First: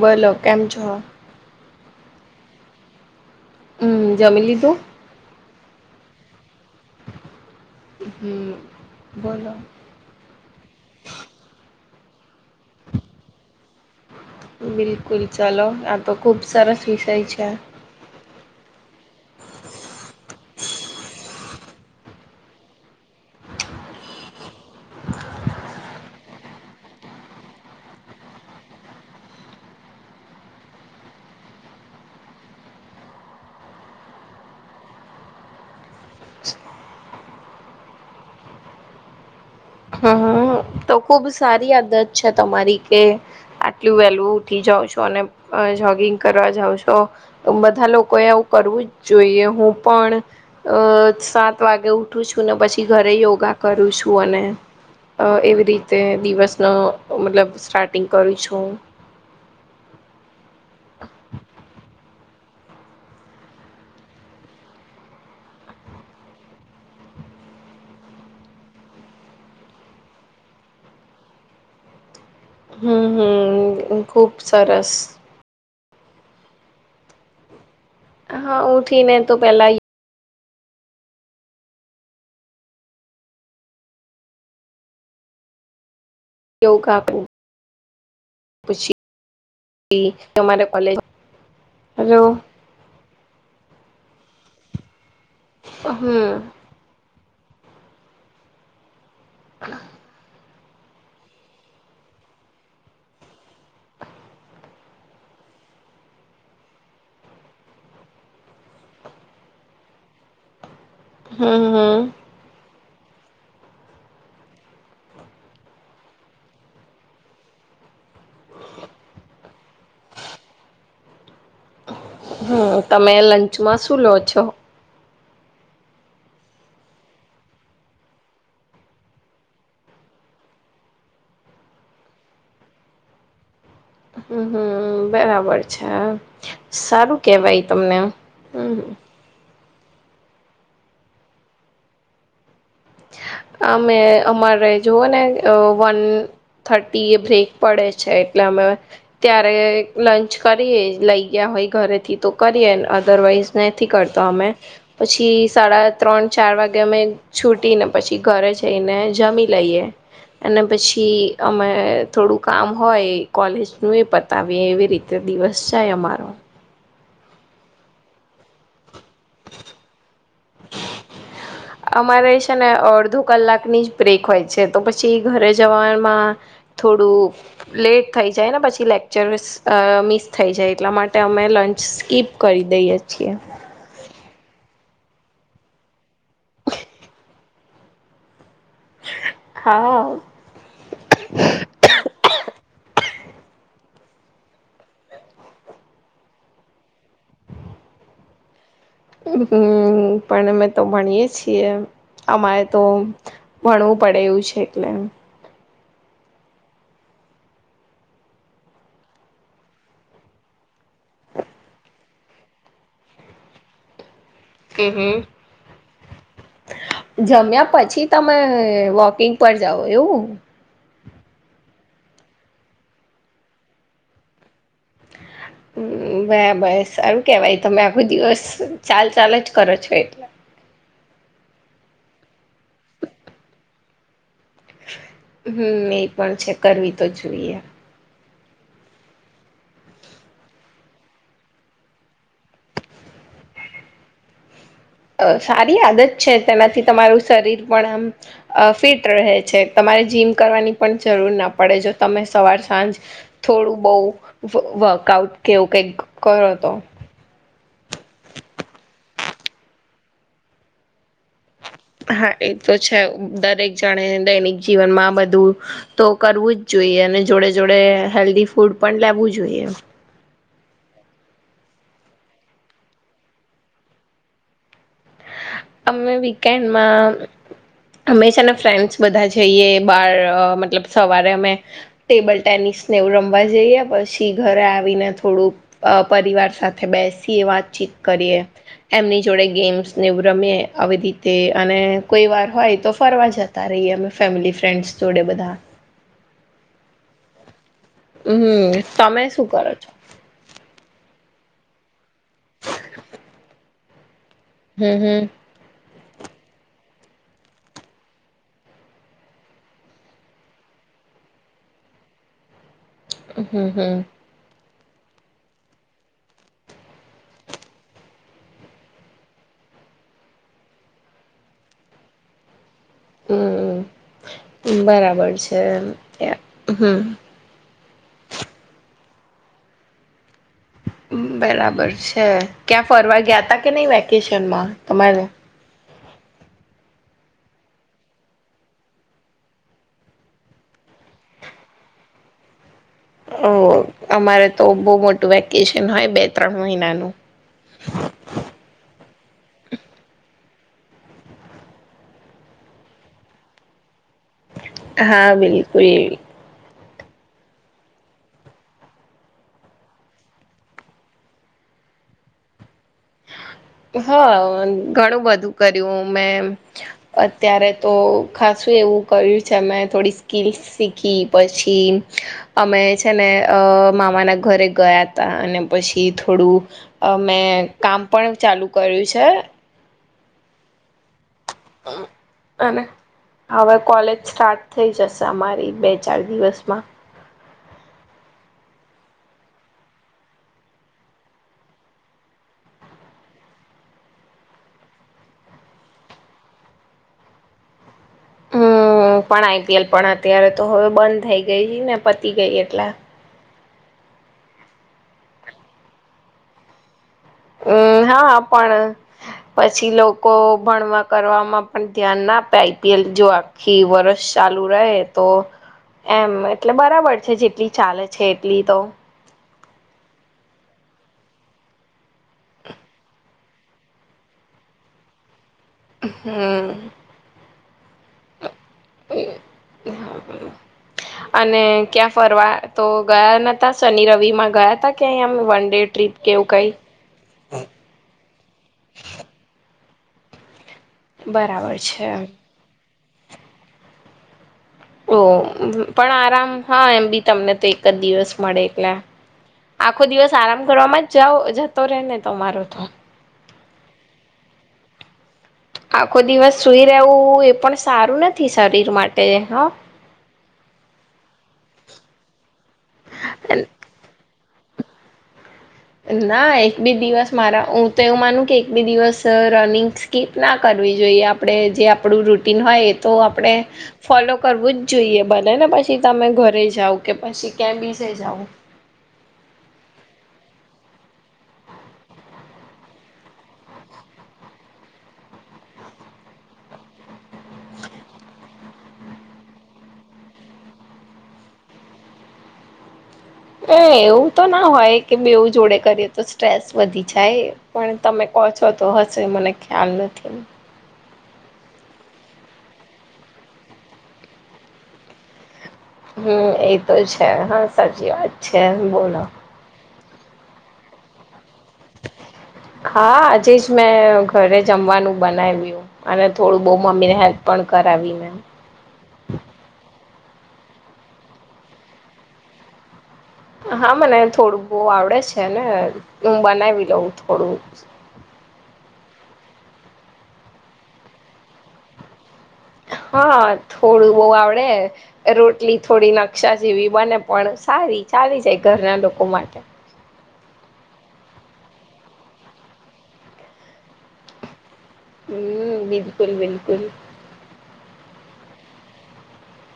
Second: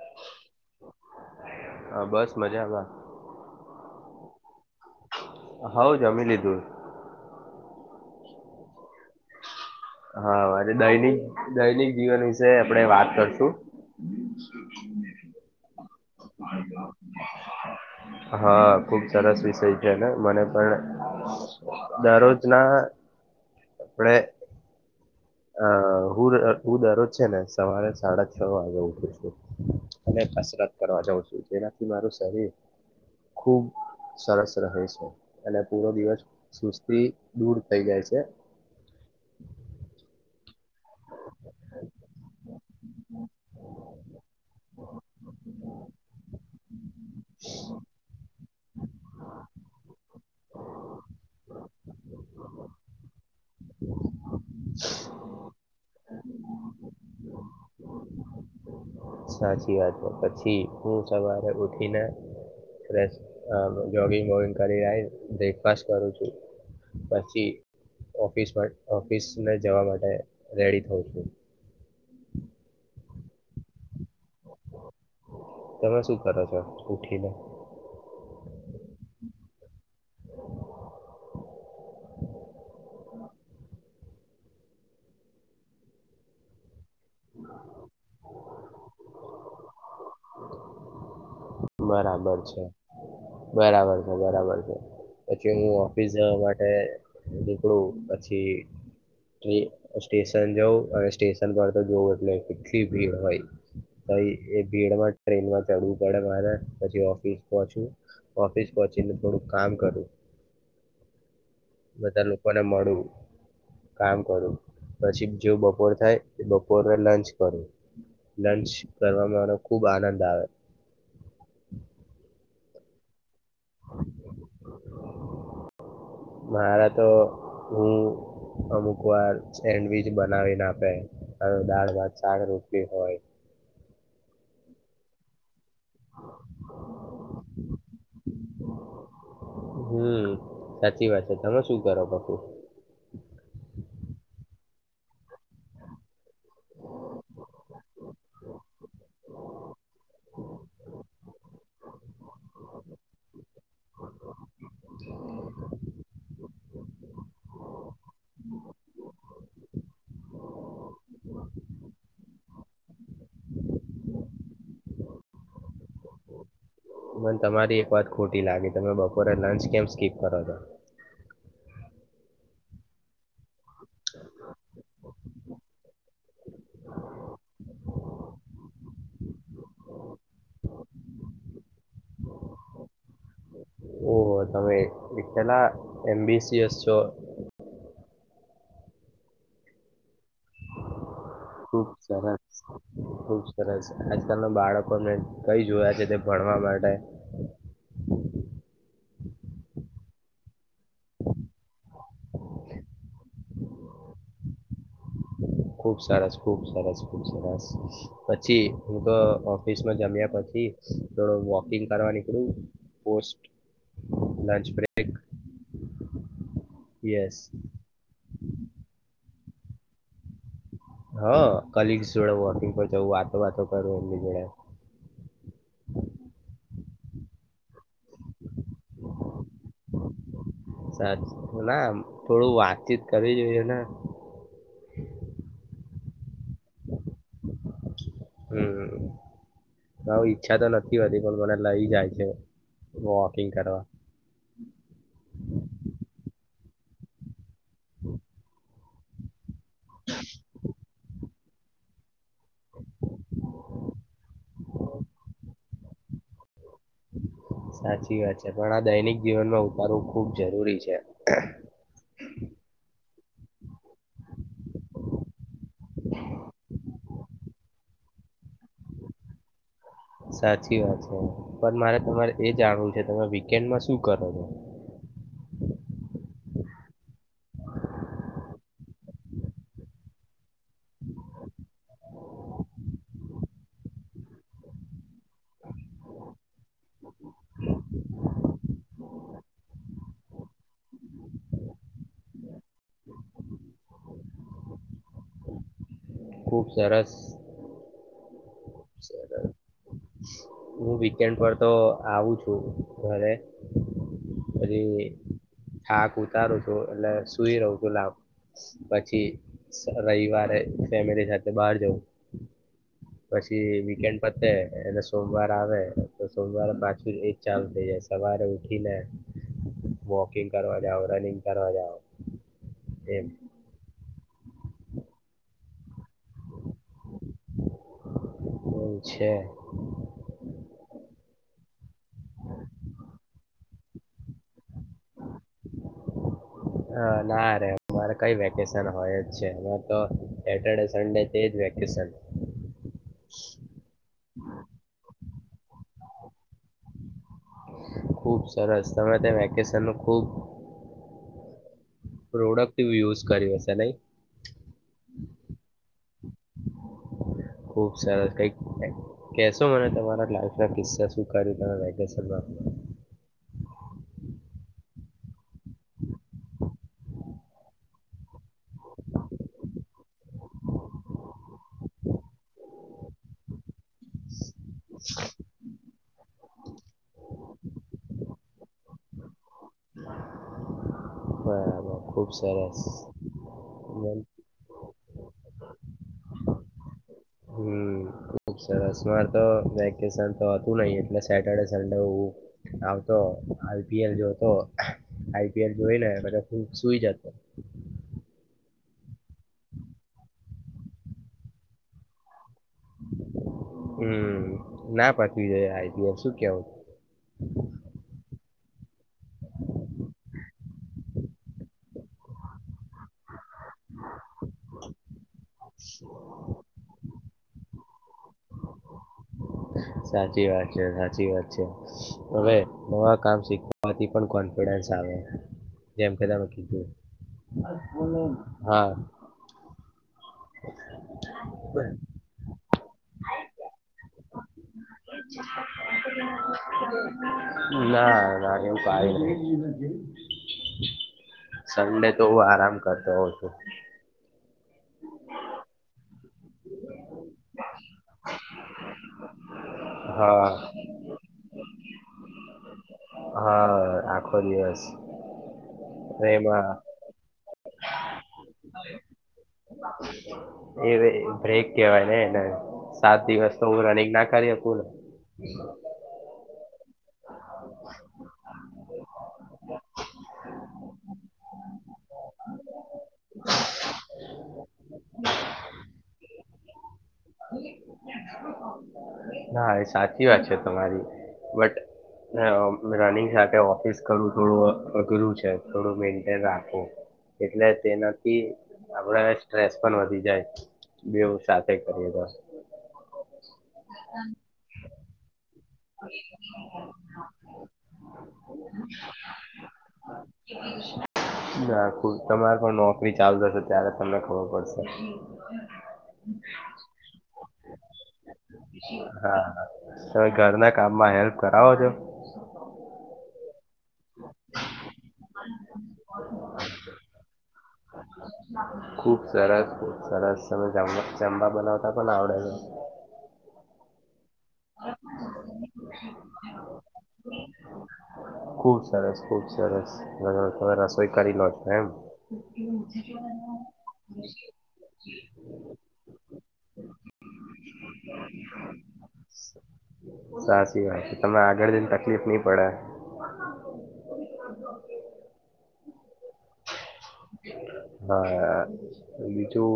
બોલો કેમ છો. હા બસ મજામાં હમ જમી લીધુ હવ જમી લીધુ હ બોલો હા દૈનિક દૈનિક જીવન વીશે આપડે વાત કરશું. બિલકુલ ચલો આ તો ખુબ સરસ વિષય છે. હા ખુબ સરસ વિષય છે ને મને પણ દરરોજ ના આપડે અ હું હું દરોજ છે ને સવારે સાડા છ વાગે ઉઠું છું અને કસરત કરવા જાઉં છું જેનાથી મારું શરીર ખુબ સરસ રહે છે અને પૂરો દિવસ સુસ્તી દૂર થઈ જાય. છે. હમ તો ખુબ સારી આદત છે તમારી કે આટલું વેલું ઉઠી જાઉ છો અને જોગિંગ કરવા જાાવ છો બધા લોકો એ આવું કરવું જ જોઈએ હું પણ અ સાત વાગે ઉઠું છું ને પછી ઘરે યોગા કરું છું અને અ એવી રીતે દિવસનો મતલબ સ્ટાર્ટિંગ કરું છું. સાચી વાત છે. પછી હું સવારે ઉઠીને ફ્રેસ જોગિંગ વોગિંગ કરીને આઈસ બ્રેકફાસ્ટ કરું છું. પછી ઓફિસ ઓફિસને જવા માટે રેડી થઉ છું. [inaudible] હમ હમ ખુબ સરસ તમે શું કરો છો ઉઠીને હા ઉઠી ને તો પેલા યોગ આપ પછી અમારે કોલેજ હલો બરાબર છે બરાબર છે બરાબર છે. પછી હું ઓફિસ હમ જવા માટે નીકળું પછી ટ સ્ટેશન જ હવે સ્ટેશન પર તો જોવું એટલે કેટલી ભીડ હોય તો એ ભીડમાં ટ્રેનમાં ચડવું પડે મારે પછી ઓફિસ પહોંચું ઓફિસ પહોચીને થોડુંક કામ કરું હમ હમ બધા લોકોને મળું કામ કરું પછી જો બપોર થાય એ બપોરે લંચ કરું. લંચ કરવામાં મનો ખુબ આનંદ આવે હમ્મ તમે લંચમાં શું લો છો? મારા તો હું અમુક વાર સેન્ડવીચ બનાવીને આપે દાળ ભાત છાડ રોટીલી હોય. હમ્મ હમ્મ, બરાબર છે સારું કેવાય તમને હમ્મ હમ્મ સાચી વાત છે તમે શું કરો પપું જોુઓ ને વન થર્ટી એ બ્રેક પડે છે એટલે અમે ત્યારે લંચ કરીએ લઈ ગયા હો ઘરેથી તો કરીએ અદરવાઈઝ નથી કરતો અમે પછી સાડા ત્રણ ચાર ચાર વાગે અમે છૂટી ને પછી ઘરે જઈને જમી લઈએ અને પછી અમે થોડું કામ હોય કોલેજ નું એ પતાવી એવી રીતે દિવસ છાય અમારો મને તમારી એક વાત ખોટી લાગી તમે બપોરે લંચ કેમ સ્કીપ કરો છો અમારે છે ને અડધો કલાકની જ બ્રેક હોય છે તો પછી ઘરે જવાવામાં થોડું લેટ થઈ જાય ને પછી લેક્ચરસ મિસ થઈ જાય એટલા માટે અમે ચ સ્કીપ કરી દઈએ છીએ. ઓ હો તમે પેલા એમબીસીએસ છો. હા. ખુબ સરસ ખુબ સરસ આજકાલ ના બાળકોને કઈ જોયા છે તે ભણ આવા માટે પણમે તો ભણીએ છીએ. અમારે તો ભણવું પડે એવું છે એટલે ખુબ સરસ ખુબ સરસ ખુબ સરસ પછી હું તો ઓફિસમાં જમ્યા પછી થડ વોકિંગ કરવા નીકળું પોસ્ટ લંચ હ બ્રેક હ યસ જમ્યા પછી તમે વોકિંગ પર જાઓ એવું? હ કલગ્સ જોડે વોકિંગ પર જવું વાતો વાતો કરું એમની જોડે. હ બરાબર સારું કેવાય તમે આખો દિવસ ચાલ ચાલ જ કરો છો એટલે ના થોડું વાતચીત કરવી જોઈએ ન હમ્મ એ પણ છે કરવી તો જોઈએ હમમ. ઈચ્છા તો નથી હોતી પણ મને લઈ જાય છે વોકિંગ કરવા હમ અ સારી આદત છે તેનાથી તમારું શરીર પણ આમ ફિટ રહે છે તમારે જીમ કરવાની પણ જરૂર ના પડે જો તમે સવાર સાંજ થોડું બહુ વ વર્કઆઉટ કેવું કઈક કરો તો સાચી વાત છે પણ આ દૈનિક જીવનમાં ઉતારવું ખુબ જરૂરી છે. હા એ તો છે દરેક જણે દૈનિક જીવનમાં આ બધું તો કરવું જ જોઈ જોએ અને જોડે- જોડે હેલ્ધી ફૂડ પણ લેવું જોઈએ. સાચી વાત છે પણ મારે તમારે એ જાણવું છે તમે વીકેન્ડમાં શું કરો છો હ અમે વીકેન્ડ માં હંમેશાના ફ્રેન્ડ્સ બધા જઈએ બાર મતલબ સવારે અમે ટેબલ ટેનિસ સ્નેવ રમવા જઈએ પછી ઘરે આવીને થોડુંક પરિવાર સાથે બેસી એ વાત ચીક કરીએ એમની જોડે ગેમ્સ એવું રમીએ આવી રીતે અને કોઈ વાર હોય તો ફરવા જતા રહીએ અમે ફેમિલી ફ્રેન્ડ્સ જોડે બધા ખૂબ સરસ હમ તમે શું કરો છો? હું વીકેન્ડ પર તો આવું છું ઘરે પછી હમ હમ થાક ઉતારું છું એટલે સુઈ રહું છું લાભ પછી રવિવારે ફેમિલી સાથે બહાર જવ પછી હમ હમ વીકેન્ડ પતે અને સોમવાર આવે તો સોમવારે પાછું એજ ચાલ થઈ જાય સવારે ઉઠીને વોકિંગ કરવા જઓ રનિંગ કરવા જાવ એમ હમ બરાબર છે ત હમ એવું છે. બરાબર છે ક્યાં ફરવા ગયા ત કે નહી વેકેશનમાં તમારે હ ના ર અમારે કઈ વેકેશન હોય જ છે તો સેટરડે સડે તેજ વેક ઓ કે સર ઓ અમારે તો બો મોટું વેકેશન હોય બે ત્રણ મહિનાનું ખુબ સરસ તમે [inaudible] વેકેશન નુ ખુબ પ્રોડક્ટ યુઝ કરીયો હશે નઈ હા બિલકુલ ખુબ સરસ કઈક કેશો મને તમારા લાઈફ ના કિસ્સા શુ કયું [inaudible] હા ઘણું બધું કર્યું મેં અત્યારે તો ખાસું એવું કર્યું છે મે થોડી [unintelligible] શીખી પછી અમે છે ને અ મામાના ઘરે ગયા તા અને પછી થોડું અ મેં કામ પણ ચાલુ કર્યું છે બરાબર ખુબ સરસ અને હવે કોલેજ મન- સ્ટાર્ટ થઈ જશે અમારી બે ચાર દિવસમાં હમ ખુબ સરસ મારે તો વેકેશન તો હતું નઈ એટલે સેટરડે સડે હું આવતો આઈ પી એલ જોતો આઈ પી એલ જોઈ ને બધા સુઈ જતો [inaudible] હું પણ આઈ પી એલ પણ અત્યારે તો હવે બંધ થઈ ગઈ ને પતી ગઈ એટલે હમ ના પાતવી જોઈએ શું કેવું હમ હા પણ પછી લોકો ભણવા કરવાવામાં પણ ધ્યાન ના આપે આઈ પી એલ જો આખી વર્ષ ચાલુ રહે તો એમ એટલે બરાબર છે જેટલી ચાલે છે એટલી તો સાચી વાત છે સાચી વાત છે હવે નવા કામ શીખવાથી પણ કોન્ફિડન્સ ચાવે જેમ કે તમે હમ કીધું હા હ [inaudible] અને ક્યાં ફરવા તો ગયા ન તા શનિ રવિ માં ગયા તા ક્યાંય આમ વન ડે ટ્રીપ કેવું કઈ [inaudible] ના ના એવું [inaudible] બરાબર છે સંન્ડે તો હું આરામ કરતો [unintelligible] ઓ પણ આરામ હા એમ બી તમને તો એક જ દિવસ મળે એટલે આખો દિવસ હા આરામ કરવાવામાં જાઓ જતો રેય ને તમારો તો હા આખો દિવસ આખો દિવસ એમાં સુઈ રહેવું એ પણ સારું નથી શરીર માટે હ એ બ્રેક કેવાય ને એને સાત દિવસ તો હું રનિંગ ના કરી [inaudible] ના એક બે દિવસ મારા હું તો એવું માનું કે એક બે દિવસ રનિંગ સ્કીપ ના કર કરવી જોઈએ આપડે જે આપણું રૂટીન હોય એ તો આપણે ફોલો કરવું જ જોઈએ ભલે ને પછી તમે ઘરે જાવ કે પછી ક્યા બીજે જાવ હા એ સાચી વાત છે તમારી બટ રનિંગ સાથે ઓફિસ કરવું થોડું અઘરું છે થોડું મેન્ટેન રાખવું એટલે તેનાથી આપળે સ્ટ્રેસ પણ વધી જાય બેવુ સાથે કરીએ તો એ એવું તો ના હોય કે બવું જોડે કરીએ તો સ્ટ્રેસ વધી જાય પણ તમે [unintelligible] છો તો હશે મને ખ્યાલ નથી [inaudible] નાખું તમારે પણ નોકરી ચાલુ થશે ત્યારે તમને ખબર પડશે હમ્મ એ તો છે હા સાચી વાત છે બોલો હા તમે ઘરના કામમાં હેલ્પ કરાવો છો હા આજે મેં ઘરે જમવાનું બનાવ્યું અને થોડું બો મમ્મીને હેલ્પ પણ કરાવી મેં ખુબ સરસ સરસ [unintelligible] બનાવતા પણ આવડે છે હા મને થોડું બહુ આવડે છે ને હું બનાવી લઉં થોડું ખુબ સરસ ખુબ સરસમે રસોઈ કરી લો છો એમ હા થોડું બહુ આવડે રોટલી થોડી નકશા જેવી બને પણ સારી ચાલી જાય ઘરના લોકો માટે સાચી વાત છે તમે આગળ જને તકલીફ નહી પડે હમ્મ બિલકુલ બિલકુલ હા બીજું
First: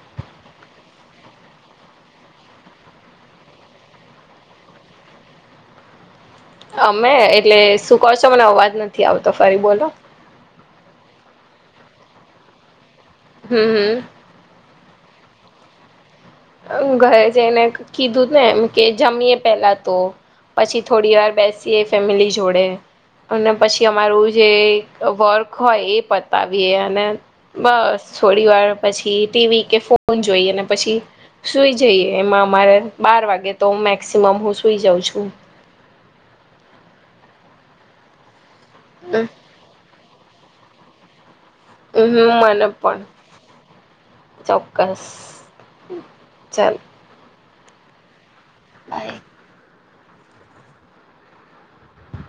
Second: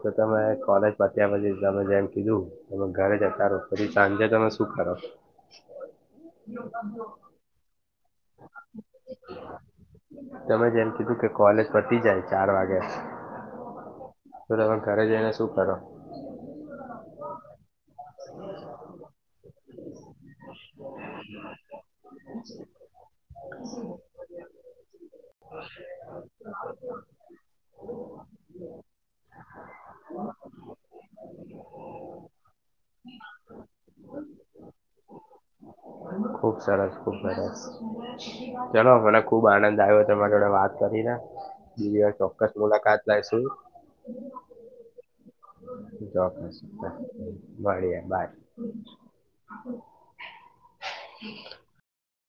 તો તમે કોલેજ પત્યા પછી તમે જેમ કીધું તમે ઘરે જતા રહો પછી સાંજે તમે શું કરો? અમે એટલે શું કોહ છો મને અવાજ નથી આવતો ફરી બોલો? તમે જેમ કીધું કોલેજ પતી જાય ચાર વાગે હમ હમ તો તમે ઘરે જઈને શું કરો? ઘરે જઈને કીધું ને એમ કે જમીએ પેલા તો પછી થોડી વાર બેસીએ ફેમિલી જોડે અને પછી અમારું જે વર્ક હોય એ પતાવીએ અને બસ થોડી વાર પછી ટીવી કે ફોન જોઈ પછી સુઈ જઈએ એમાં અમારે બાર વાગે તો મેક્સિમમ હું સુઈ જાઉં છું ખુબ સરસ ખુબ સરસ ચલો મને ખુબ આનંદ આવ્યો તમારી જોડ વાત. કરી ના બીજી વાર હમ ચોક્કસ મને મુલાકાત પણ લાયશું. ચોક્કસ ચાલ. મળળએ બાઈ. બાઈ. [inaudible]